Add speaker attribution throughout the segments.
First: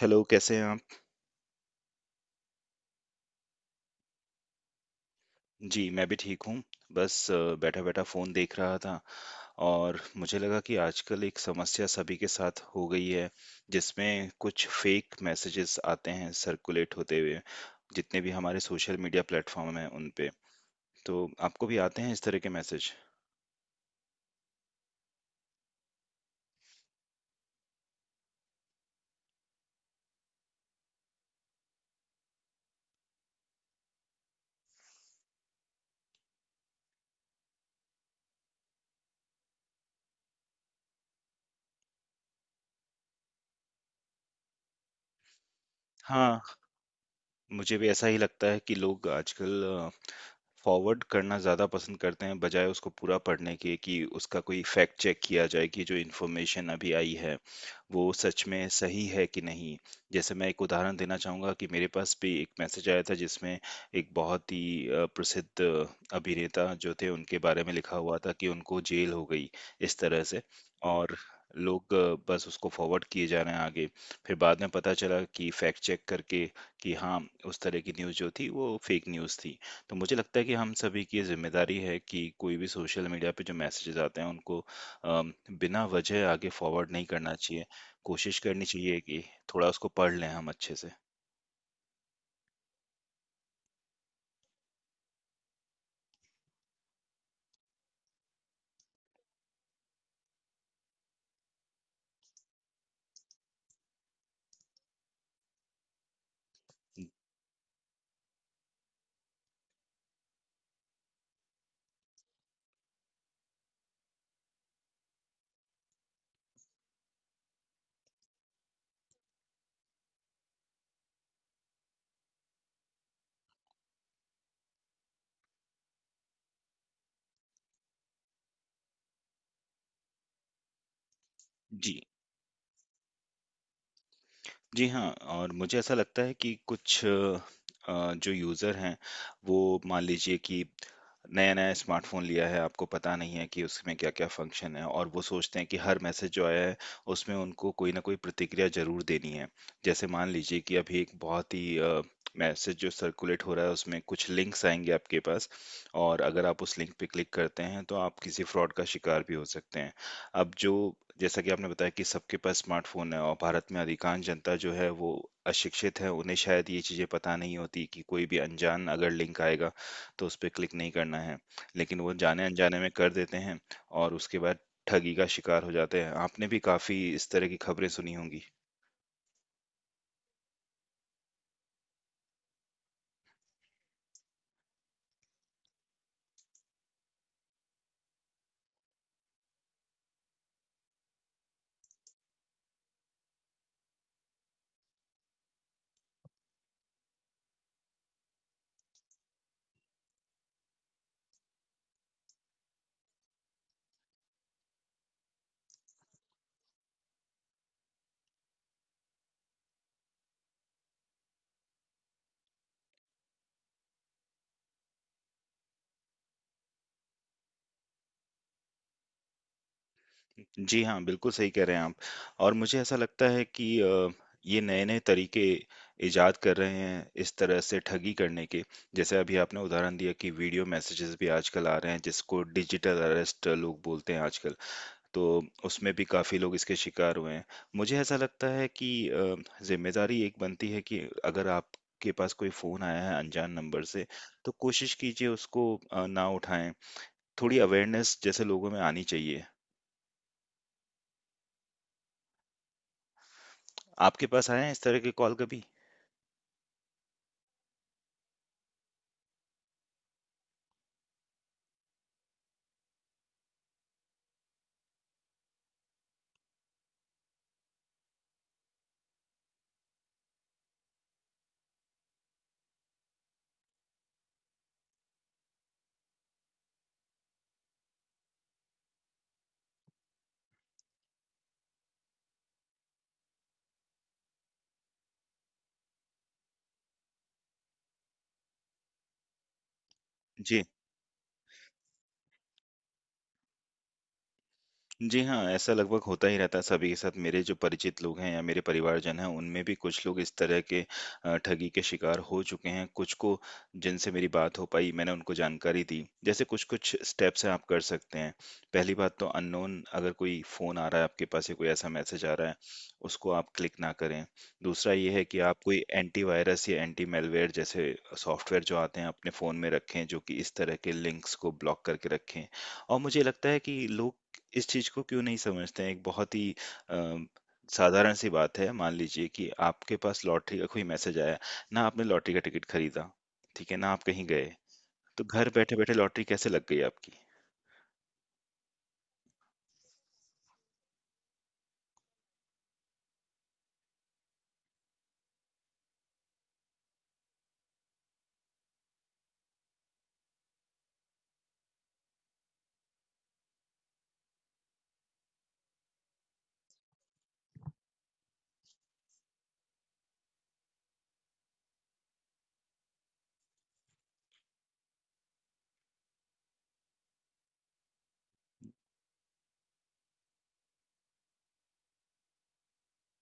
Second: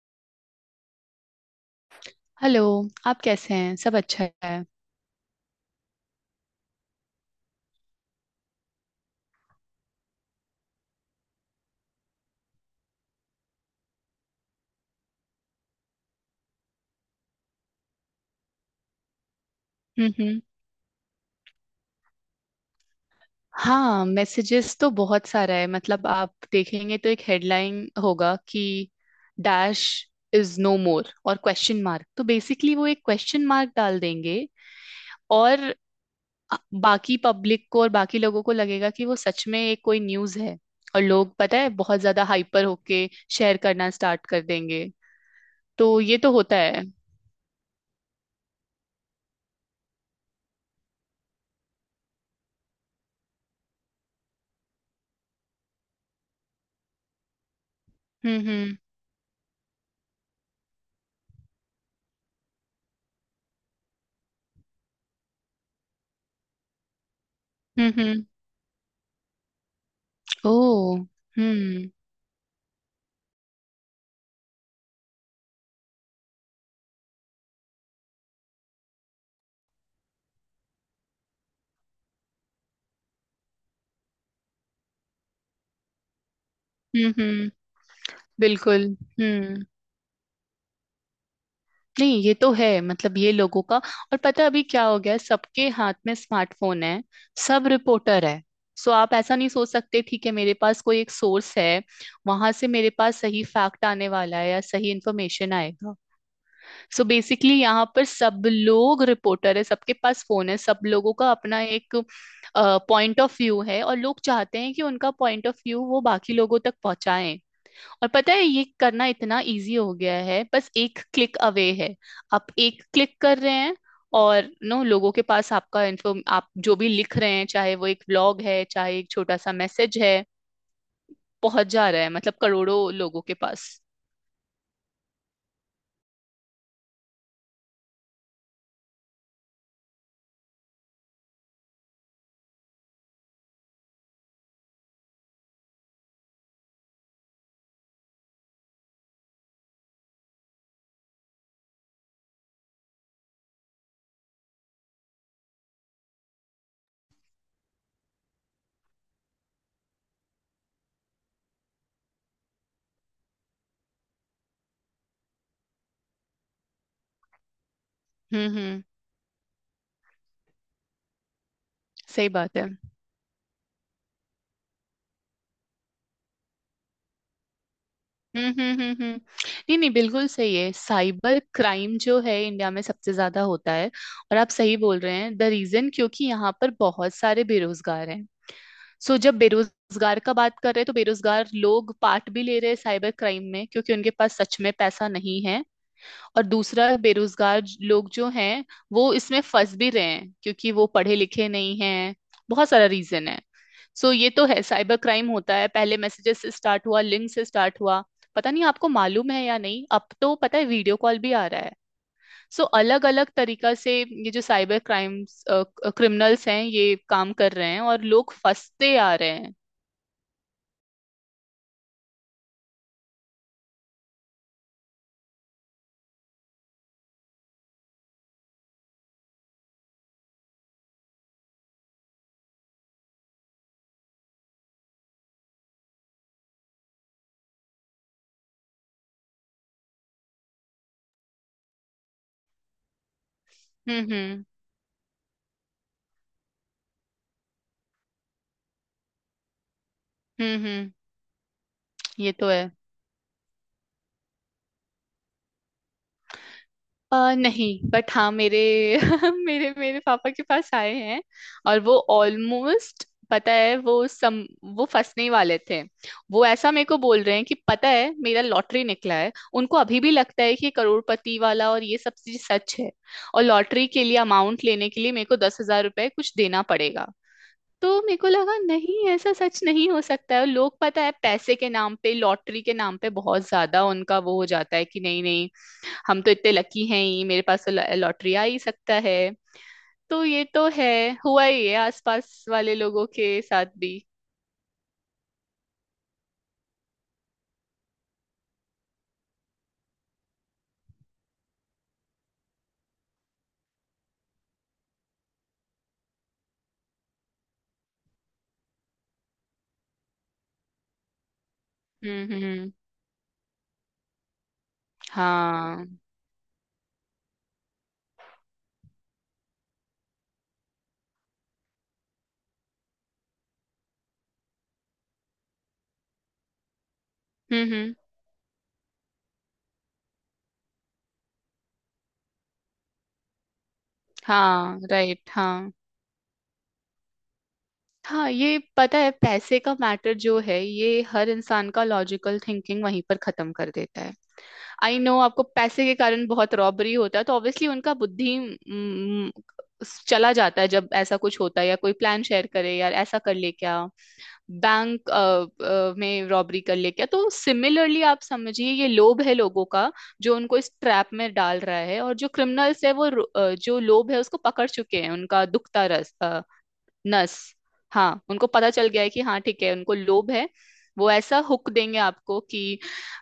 Speaker 1: Hello, कैसे हैं आप?
Speaker 2: हेलो। आप कैसे हैं? सब अच्छा है?
Speaker 1: जी, मैं भी ठीक हूँ। बस बैठा-बैठा फ़ोन देख रहा था और मुझे लगा कि आजकल एक समस्या सभी के साथ हो गई है, जिसमें कुछ फ़ेक मैसेजेस आते हैं सर्कुलेट होते हुए, जितने भी हमारे सोशल मीडिया प्लेटफ़ॉर्म हैं उन
Speaker 2: हम्म।
Speaker 1: पे।
Speaker 2: हम्म।
Speaker 1: तो आपको भी आते हैं इस तरह के मैसेज?
Speaker 2: हाँ, मैसेजेस तो बहुत सारा है, मतलब आप देखेंगे तो एक हेडलाइन होगा कि डैश इज नो मोर और क्वेश्चन मार्क। तो बेसिकली वो एक क्वेश्चन मार्क डाल देंगे, और बाकी पब्लिक को और बाकी लोगों को लगेगा कि वो सच में एक कोई न्यूज़ है। और लोग, पता है, बहुत ज्यादा हाइपर होके शेयर करना स्टार्ट कर देंगे। तो ये तो
Speaker 1: हाँ,
Speaker 2: होता है।
Speaker 1: मुझे भी ऐसा ही लगता है कि लोग आजकल फॉरवर्ड करना ज़्यादा पसंद करते हैं बजाय उसको पूरा पढ़ने के कि उसका कोई फैक्ट चेक किया जाए कि जो इन्फॉर्मेशन अभी आई है वो
Speaker 2: हम्म।
Speaker 1: सच में
Speaker 2: हम्म।
Speaker 1: सही है कि नहीं। जैसे मैं एक उदाहरण देना चाहूँगा कि मेरे पास भी एक मैसेज आया था जिसमें एक बहुत ही प्रसिद्ध अभिनेता जो थे उनके बारे में
Speaker 2: हम्म।
Speaker 1: लिखा हुआ
Speaker 2: हम्म।
Speaker 1: था कि उनको जेल हो गई इस तरह से।
Speaker 2: ओह।
Speaker 1: और
Speaker 2: हम्म।
Speaker 1: लोग बस उसको फॉरवर्ड किए जा रहे हैं आगे। फिर बाद में पता चला कि फैक्ट चेक करके कि हाँ, उस तरह की न्यूज़ जो थी वो फेक न्यूज़ थी। तो मुझे लगता है कि हम सभी की ये जिम्मेदारी है कि कोई भी सोशल मीडिया पे जो मैसेजेस आते हैं उनको अम, बिना वजह आगे फॉरवर्ड नहीं
Speaker 2: हम्म।
Speaker 1: करना
Speaker 2: हम्म।
Speaker 1: चाहिए। कोशिश करनी
Speaker 2: बिल्कुल।
Speaker 1: चाहिए कि
Speaker 2: हम्म।
Speaker 1: थोड़ा उसको पढ़ लें हम अच्छे से।
Speaker 2: नहीं, ये तो है, मतलब ये लोगों का, और पता है अभी क्या हो गया है, सबके हाथ में स्मार्टफोन है। सब रिपोर्टर है। सो आप ऐसा नहीं सोच सकते ठीक है, मेरे पास कोई एक सोर्स है, वहां से मेरे पास सही फैक्ट आने वाला है या सही इंफॉर्मेशन आएगा। सो बेसिकली यहाँ पर सब लोग रिपोर्टर है, सबके पास फोन है, सब लोगों का अपना एक पॉइंट ऑफ व्यू है, और लोग चाहते हैं कि उनका पॉइंट ऑफ व्यू वो बाकी लोगों तक पहुंचाएं। और पता है ये करना इतना इजी हो गया है, बस एक क्लिक अवे है। आप एक क्लिक कर रहे हैं और नो लोगों के पास आपका इन्फॉर्म, आप जो भी लिख रहे हैं, चाहे वो एक ब्लॉग है, चाहे एक छोटा सा मैसेज है, पहुंच जा
Speaker 1: जी।
Speaker 2: रहा है, मतलब करोड़ों लोगों के पास।
Speaker 1: जी हाँ, और मुझे ऐसा लगता है कि कुछ जो यूज़र हैं, वो मान लीजिए कि नया-नया स्मार्टफ़ोन लिया है, आपको पता नहीं है कि उसमें क्या-क्या फ़ंक्शन है और वो सोचते हैं कि हर मैसेज जो आया है, उसमें उनको कोई न कोई प्रतिक्रिया ज़रूर देनी है। जैसे मान लीजिए कि अभी एक बहुत ही मैसेज जो सर्कुलेट हो रहा है, उसमें कुछ लिंक्स आएँगे आपके पास और अगर आप उस लिंक पे क्लिक करते हैं, तो आप किसी फ्रॉड का शिकार भी हो सकते हैं। अब जो जैसा कि आपने बताया कि सबके पास स्मार्टफ़ोन है और भारत में अधिकांश जनता जो है वो अशिक्षित है, उन्हें शायद ये चीज़ें पता नहीं होती कि कोई भी
Speaker 2: हम्म। हम्म।
Speaker 1: अनजान अगर लिंक आएगा, तो उस पे क्लिक नहीं करना है। लेकिन वो
Speaker 2: सही बात है।
Speaker 1: जाने-अनजाने में कर देते हैं और उसके बाद ठगी का शिकार हो जाते हैं। आपने भी काफ़ी इस तरह की खबरें सुनी होंगी।
Speaker 2: हम्म। हम्म। हम्म। हम्म। नहीं नहीं, बिल्कुल सही है। साइबर क्राइम जो है इंडिया में सबसे ज्यादा होता है। और आप सही बोल रहे हैं, द रीजन, क्योंकि यहाँ पर बहुत सारे बेरोजगार हैं। सो जब बेरोजगार का बात कर रहे हैं तो बेरोजगार लोग पार्ट भी ले रहे हैं साइबर क्राइम में, क्योंकि उनके पास सच में पैसा नहीं है। और दूसरा, बेरोजगार लोग जो हैं वो इसमें फंस भी रहे हैं क्योंकि वो पढ़े लिखे नहीं हैं। बहुत सारा रीजन है। सो ये तो है, साइबर क्राइम होता है, पहले मैसेजेस से स्टार्ट हुआ, लिंक से स्टार्ट हुआ। पता नहीं आपको मालूम है या नहीं, अब तो पता है वीडियो कॉल भी आ रहा है। सो अलग अलग तरीका से ये जो साइबर क्राइम्स क्रिमिनल्स हैं ये काम कर रहे हैं और लोग फंसते आ रहे हैं।
Speaker 1: जी हाँ, बिल्कुल सही कह रहे हैं आप। और मुझे ऐसा लगता है कि ये नए-नए तरीके इजाद कर रहे हैं इस तरह से ठगी करने के। जैसे अभी आपने उदाहरण दिया कि वीडियो मैसेजेस भी आजकल आ रहे हैं जिसको डिजिटल अरेस्ट लोग बोलते हैं आजकल, तो उसमें भी काफ़ी लोग इसके शिकार हुए हैं। मुझे ऐसा लगता है कि ज़िम्मेदारी एक बनती है कि अगर आपके पास कोई फ़ोन आया है अनजान नंबर
Speaker 2: हम्म।
Speaker 1: से,
Speaker 2: हम्म।
Speaker 1: तो कोशिश कीजिए उसको ना उठाएँ। थोड़ी अवेयरनेस जैसे लोगों में आनी चाहिए।
Speaker 2: हम्म। हम्म। ये तो है।
Speaker 1: आपके पास आए हैं इस तरह के कॉल कभी?
Speaker 2: नहीं, बट हाँ, मेरे मेरे मेरे पापा के पास आए हैं। और वो ऑलमोस्ट, पता है, वो फंसने ही वाले थे। वो ऐसा मेरे को बोल रहे हैं कि पता है मेरा लॉटरी निकला है। उनको अभी भी लगता है कि करोड़पति वाला और ये सब चीज सच है। और लॉटरी के लिए अमाउंट लेने के लिए मेरे को 10,000 रुपए कुछ देना पड़ेगा। तो मेरे को लगा नहीं, ऐसा सच नहीं हो सकता है। लोग, पता है, पैसे के नाम पे, लॉटरी के नाम पे बहुत ज्यादा उनका वो हो जाता है कि नहीं नहीं, हम तो इतने लकी हैं ही, मेरे पास तो लॉटरी आ ही सकता है। तो ये
Speaker 1: जी।
Speaker 2: तो है, हुआ ही है आसपास वाले लोगों के साथ भी।
Speaker 1: जी हाँ, ऐसा लगभग होता ही रहता है सभी के साथ। मेरे जो परिचित लोग हैं या मेरे परिवारजन हैं, उनमें भी कुछ लोग इस तरह के ठगी के शिकार हो चुके हैं। कुछ को जिनसे मेरी बात हो पाई, मैंने उनको जानकारी दी। जैसे कुछ-कुछ स्टेप्स हैं आप कर सकते हैं। पहली बात तो अननोन अगर कोई फ़ोन आ रहा है आपके पास या कोई ऐसा
Speaker 2: हम्म।
Speaker 1: मैसेज आ
Speaker 2: हम्म।
Speaker 1: रहा है,
Speaker 2: हम्म।
Speaker 1: उसको आप क्लिक ना करें। दूसरा ये है कि आप कोई
Speaker 2: हाँ।
Speaker 1: एंटीवायरस या एंटी मैलवेयर जैसे सॉफ्टवेयर जो आते हैं, अपने फ़ोन में रखें, जो कि इस तरह के लिंक्स को ब्लॉक करके रखें। और मुझे लगता है कि लोग इस चीज को क्यों नहीं समझते हैं। एक बहुत ही अ,
Speaker 2: हम्म। हम्म।
Speaker 1: साधारण सी बात है, मान लीजिए कि आपके पास लॉटरी का कोई मैसेज आया, ना आपने लॉटरी का टिकट खरीदा, ठीक है ना, आप कहीं गए,
Speaker 2: हाँ, राइट,
Speaker 1: तो घर
Speaker 2: हाँ।
Speaker 1: बैठे बैठे लॉटरी कैसे लग गई आपकी।
Speaker 2: हाँ, ये पता है पैसे का मैटर जो है ये हर इंसान का लॉजिकल थिंकिंग वहीं पर खत्म कर देता है। आई नो, आपको पैसे के कारण बहुत रॉबरी होता है, तो ऑब्वियसली उनका बुद्धि चला जाता है। जब ऐसा कुछ होता है या कोई प्लान शेयर करे, यार ऐसा कर ले क्या, बैंक में रॉबरी कर ले क्या, तो सिमिलरली आप समझिए ये लोभ है लोगों का जो उनको इस ट्रैप में डाल रहा है। और जो क्रिमिनल्स है वो जो लोभ है उसको पकड़ चुके हैं, उनका दुखता रस, नस। हाँ, उनको पता चल गया है कि हाँ ठीक है, उनको लोभ है। वो ऐसा हुक देंगे आपको कि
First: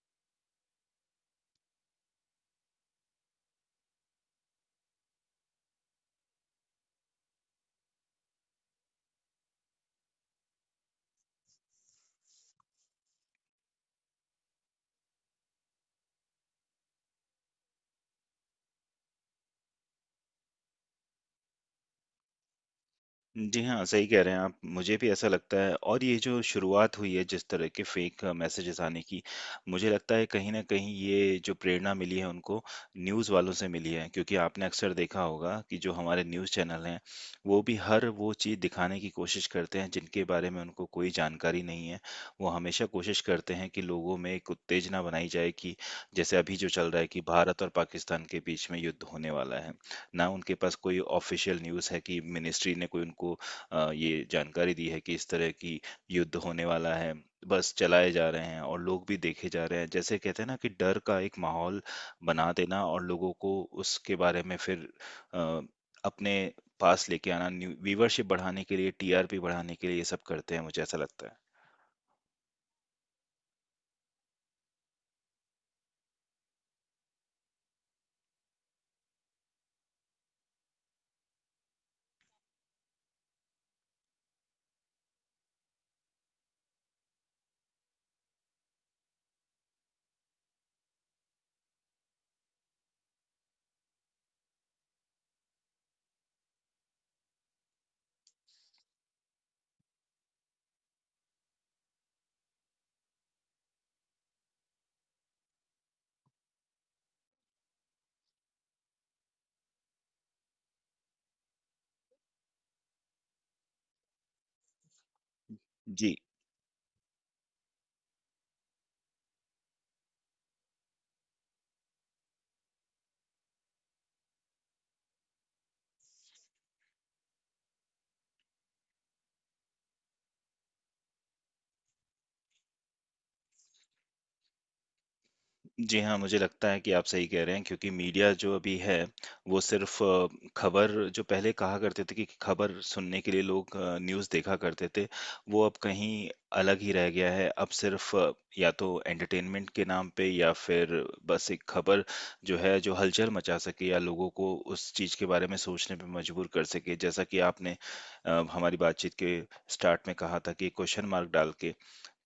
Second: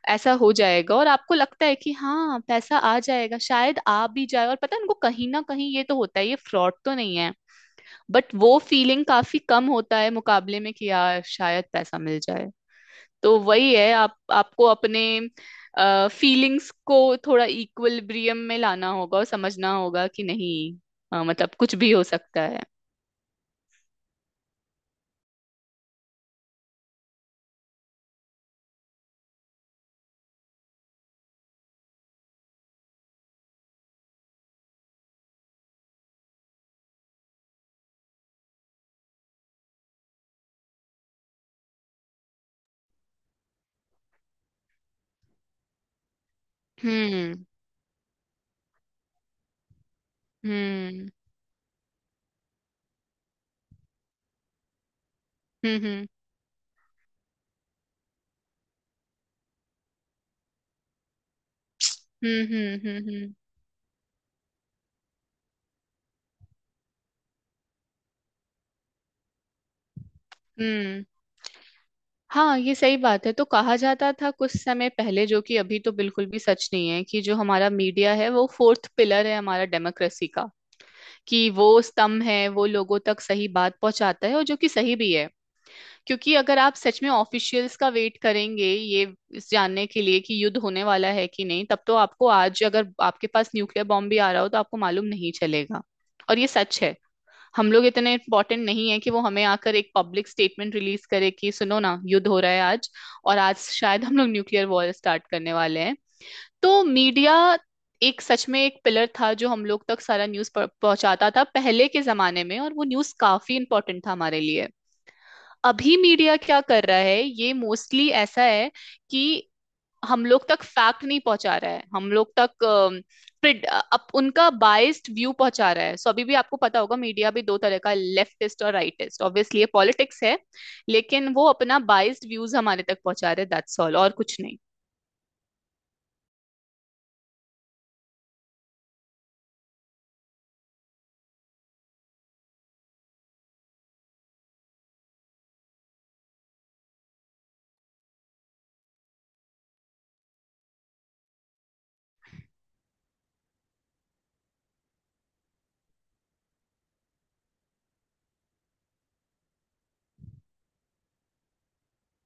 Speaker 2: ऐसा हो जाएगा, और आपको लगता है कि हाँ पैसा आ जाएगा, शायद आ भी जाए। और पता है, उनको कहीं ना कहीं ये तो होता है, ये फ्रॉड तो नहीं है, बट वो फीलिंग काफी कम होता है मुकाबले में कि यार शायद पैसा मिल जाए। तो वही है, आप आपको अपने फीलिंग्स को थोड़ा इक्विलिब्रियम में लाना होगा, और समझना होगा कि नहीं, मतलब कुछ भी हो सकता है।
Speaker 1: जी हाँ, सही कह रहे हैं आप। मुझे भी ऐसा लगता है और ये जो शुरुआत हुई है जिस तरह के फ़ेक मैसेजेज़ आने की, मुझे लगता है कहीं न कहीं ये जो प्रेरणा मिली है उनको न्यूज़ वालों से मिली है। क्योंकि आपने अक्सर देखा होगा कि जो हमारे न्यूज़ चैनल हैं, वो भी हर वो चीज़ दिखाने की कोशिश करते हैं जिनके बारे में उनको कोई जानकारी नहीं है। वो हमेशा कोशिश करते हैं कि लोगों में एक उत्तेजना बनाई जाए कि जैसे अभी जो चल रहा है कि
Speaker 2: हम्म।
Speaker 1: भारत और पाकिस्तान के बीच में युद्ध होने वाला है। ना उनके पास कोई
Speaker 2: हम्म।
Speaker 1: ऑफिशियल न्यूज़ है कि मिनिस्ट्री ने कोई उनको ये जानकारी दी है कि इस तरह की
Speaker 2: हम्म। हम्म।
Speaker 1: युद्ध होने वाला है। बस चलाए जा रहे हैं और लोग भी देखे जा रहे हैं। जैसे कहते हैं ना कि डर का एक माहौल
Speaker 2: हम्म।
Speaker 1: बना देना
Speaker 2: हम्म।
Speaker 1: और
Speaker 2: हम्म।
Speaker 1: लोगों
Speaker 2: हम्म।
Speaker 1: को उसके बारे में फिर अ, अपने पास लेके आना, न्यू व्यूवरशिप बढ़ाने के लिए, टीआरपी बढ़ाने के लिए ये सब करते हैं, मुझे ऐसा
Speaker 2: हम्म।
Speaker 1: लगता है।
Speaker 2: हाँ, ये सही बात है। तो कहा जाता था कुछ समय पहले, जो कि अभी तो बिल्कुल भी सच नहीं है, कि जो हमारा मीडिया है वो फोर्थ पिलर है हमारा डेमोक्रेसी का, कि वो स्तंभ है, वो लोगों तक सही बात पहुंचाता है, और जो कि सही भी है। क्योंकि अगर आप सच में ऑफिशियल्स का वेट करेंगे ये इस जानने के लिए कि युद्ध होने वाला है कि नहीं, तब तो आपको, आज अगर आपके पास न्यूक्लियर बॉम्ब भी आ रहा हो तो आपको मालूम नहीं चलेगा। और ये सच है, हम लोग इतने इम्पोर्टेंट नहीं है कि वो हमें आकर एक पब्लिक स्टेटमेंट रिलीज करे कि सुनो ना, युद्ध हो रहा है आज, और आज शायद हम लोग न्यूक्लियर वॉर स्टार्ट करने वाले हैं। तो मीडिया एक सच में एक पिलर था जो हम लोग तक सारा न्यूज पहुंचाता था पहले के जमाने में, और वो न्यूज काफी इंपॉर्टेंट था हमारे लिए। अभी
Speaker 1: जी।
Speaker 2: मीडिया क्या कर रहा है, ये मोस्टली ऐसा है कि हम लोग तक फैक्ट नहीं पहुंचा रहा है, हम लोग तक प्रिड अप उनका बाइस्ड व्यू पहुंचा रहा है। सो, अभी भी आपको पता होगा मीडिया भी दो तरह का, लेफ्टिस्ट और राइटिस्ट, ऑब्वियसली ये पॉलिटिक्स है, लेकिन वो अपना बाइस्ड व्यूज हमारे तक पहुंचा रहे, दैट्स ऑल, और कुछ नहीं।
Speaker 1: जी हाँ, मुझे लगता है कि आप सही कह रहे हैं क्योंकि मीडिया जो अभी है, वो सिर्फ़ खबर, जो पहले कहा करते थे कि खबर सुनने के लिए लोग न्यूज़ देखा करते थे, वो अब कहीं अलग ही रह गया है। अब सिर्फ़ या तो एंटरटेनमेंट के नाम पे या फिर बस एक खबर जो है, जो हलचल मचा सके या लोगों को उस चीज़ के बारे में सोचने पे मजबूर कर सके। जैसा कि आपने हमारी बातचीत के स्टार्ट में कहा था कि क्वेश्चन मार्क डाल के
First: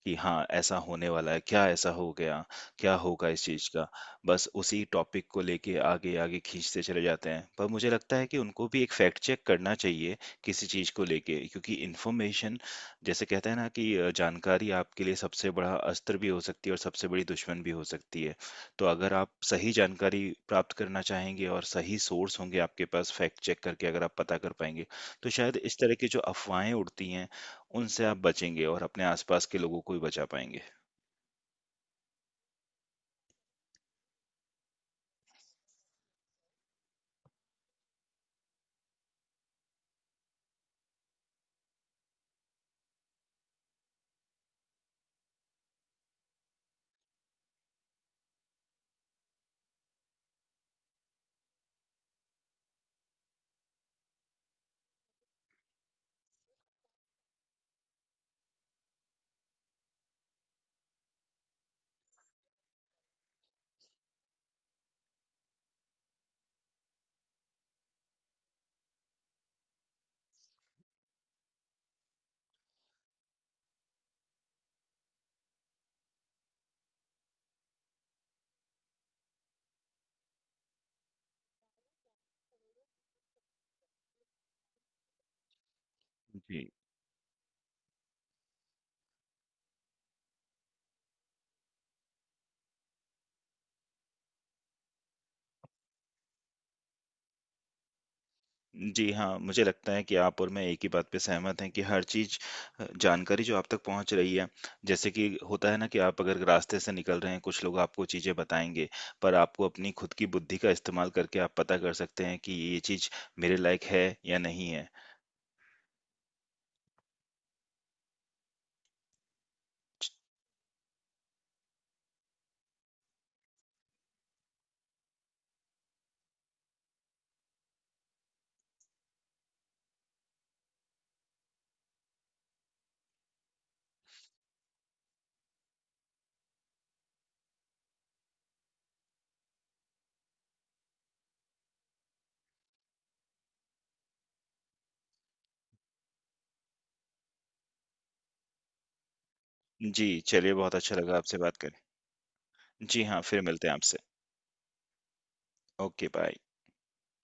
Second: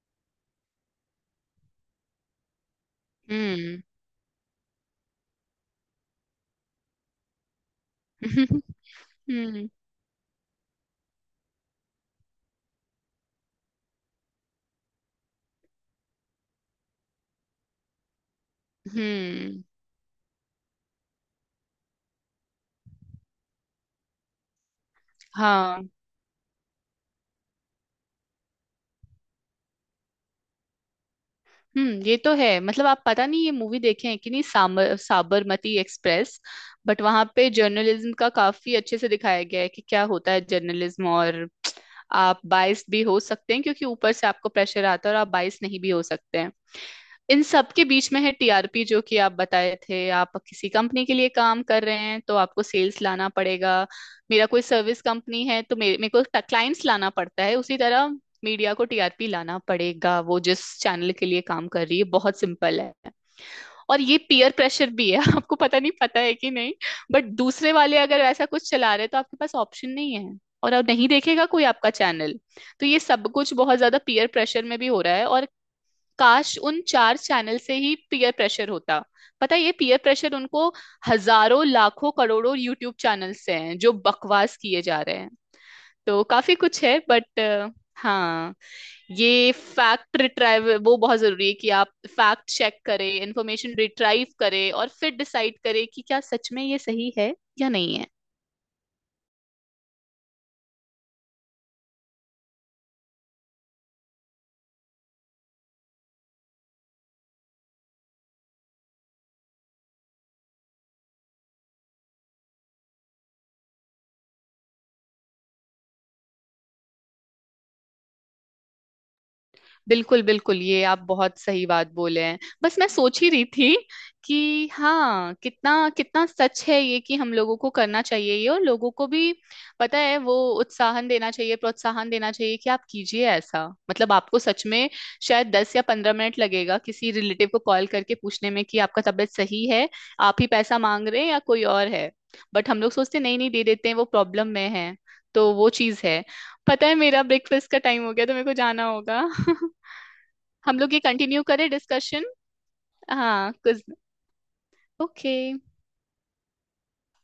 Speaker 1: कि हाँ, ऐसा होने वाला है, क्या ऐसा हो गया? क्या होगा इस चीज़
Speaker 2: हम्म।
Speaker 1: का? बस उसी टॉपिक को लेके आगे-आगे खींचते चले जाते हैं। पर मुझे लगता है कि उनको भी एक फैक्ट चेक
Speaker 2: हम्म।
Speaker 1: करना चाहिए किसी चीज़ को लेके, क्योंकि इन्फॉर्मेशन, जैसे कहते हैं ना कि जानकारी आपके लिए सबसे बड़ा अस्त्र भी हो सकती है और सबसे बड़ी दुश्मन भी हो सकती है। तो अगर आप
Speaker 2: हम्म।
Speaker 1: सही जानकारी प्राप्त करना चाहेंगे और सही सोर्स होंगे आपके पास, फैक्ट चेक करके अगर आप पता कर पाएँगे, तो शायद इस
Speaker 2: हाँ।
Speaker 1: तरह की जो अफ़वाहें उड़ती हैं उनसे आप बचेंगे और अपने आसपास के लोगों को भी बचा पाएँगे।
Speaker 2: हम्म। ये तो है, मतलब आप पता नहीं ये मूवी देखे हैं कि नहीं, सामर साबरमती एक्सप्रेस, बट वहां पे जर्नलिज्म का काफी अच्छे से दिखाया गया है कि क्या होता है जर्नलिज्म। और आप बाइस भी हो सकते हैं क्योंकि ऊपर से आपको प्रेशर आता है, और आप बाइस नहीं भी हो सकते हैं। इन सब के बीच में है टीआरपी, जो कि आप बताए थे, आप किसी कंपनी के लिए काम कर रहे हैं तो आपको सेल्स लाना पड़ेगा। मेरा कोई सर्विस कंपनी है तो मेरे मेरे को क्लाइंट्स लाना पड़ता है, उसी तरह मीडिया को टीआरपी लाना पड़ेगा वो जिस चैनल के लिए काम कर रही है। बहुत सिंपल है। और ये पीयर प्रेशर भी है। आपको पता नहीं पता है कि नहीं, बट दूसरे वाले अगर ऐसा कुछ चला रहे हैं तो आपके पास ऑप्शन नहीं है, और अब नहीं देखेगा कोई आपका चैनल। तो ये सब कुछ बहुत ज्यादा पीयर प्रेशर में भी हो रहा है, और काश उन चार चैनल से ही पीयर प्रेशर होता। पता है ये पीयर प्रेशर उनको हजारों लाखों करोड़ों यूट्यूब चैनल से हैं जो बकवास किए जा रहे हैं। तो काफी
Speaker 1: जी।
Speaker 2: कुछ है बट, हाँ, ये फैक्ट रिट्राइव वो बहुत जरूरी है कि आप फैक्ट चेक करें, इंफॉर्मेशन रिट्राइव करें, और फिर डिसाइड करें कि क्या सच में ये सही है या नहीं है।
Speaker 1: जी हाँ, मुझे लगता है कि आप और मैं एक ही बात पे सहमत हैं कि हर चीज़, जानकारी जो आप तक पहुँच रही है, जैसे कि होता है ना कि आप अगर रास्ते से निकल रहे हैं, कुछ लोग आपको चीज़ें बताएँगे, पर आपको अपनी खुद की बुद्धि का इस्तेमाल करके आप पता कर सकते हैं कि ये चीज़ मेरे लायक है या नहीं है।
Speaker 2: बिल्कुल बिल्कुल, ये आप बहुत सही बात बोले हैं। बस मैं सोच ही रही थी कि हाँ, कितना कितना सच है ये कि हम लोगों को करना चाहिए ये, और लोगों को भी, पता है, वो उत्साहन देना चाहिए, प्रोत्साहन देना चाहिए कि आप कीजिए ऐसा, मतलब आपको सच में शायद 10 या 15 मिनट लगेगा किसी रिलेटिव को कॉल करके पूछने में कि आपका तबीयत सही है, आप ही पैसा मांग रहे हैं या कोई और है, बट हम लोग सोचते हैं, नहीं नहीं दे देते हैं, वो प्रॉब्लम में है। तो वो चीज है। पता है मेरा ब्रेकफास्ट का टाइम हो गया तो मेरे को जाना होगा।
Speaker 1: जी, चलिए बहुत
Speaker 2: हम लोग
Speaker 1: अच्छा
Speaker 2: ये
Speaker 1: लगा आपसे
Speaker 2: कंटिन्यू
Speaker 1: बात
Speaker 2: करें
Speaker 1: करके।
Speaker 2: डिस्कशन।
Speaker 1: जी हाँ, फिर
Speaker 2: हाँ,
Speaker 1: मिलते हैं
Speaker 2: कुछ।
Speaker 1: आपसे।
Speaker 2: ओके।
Speaker 1: Okay, bye.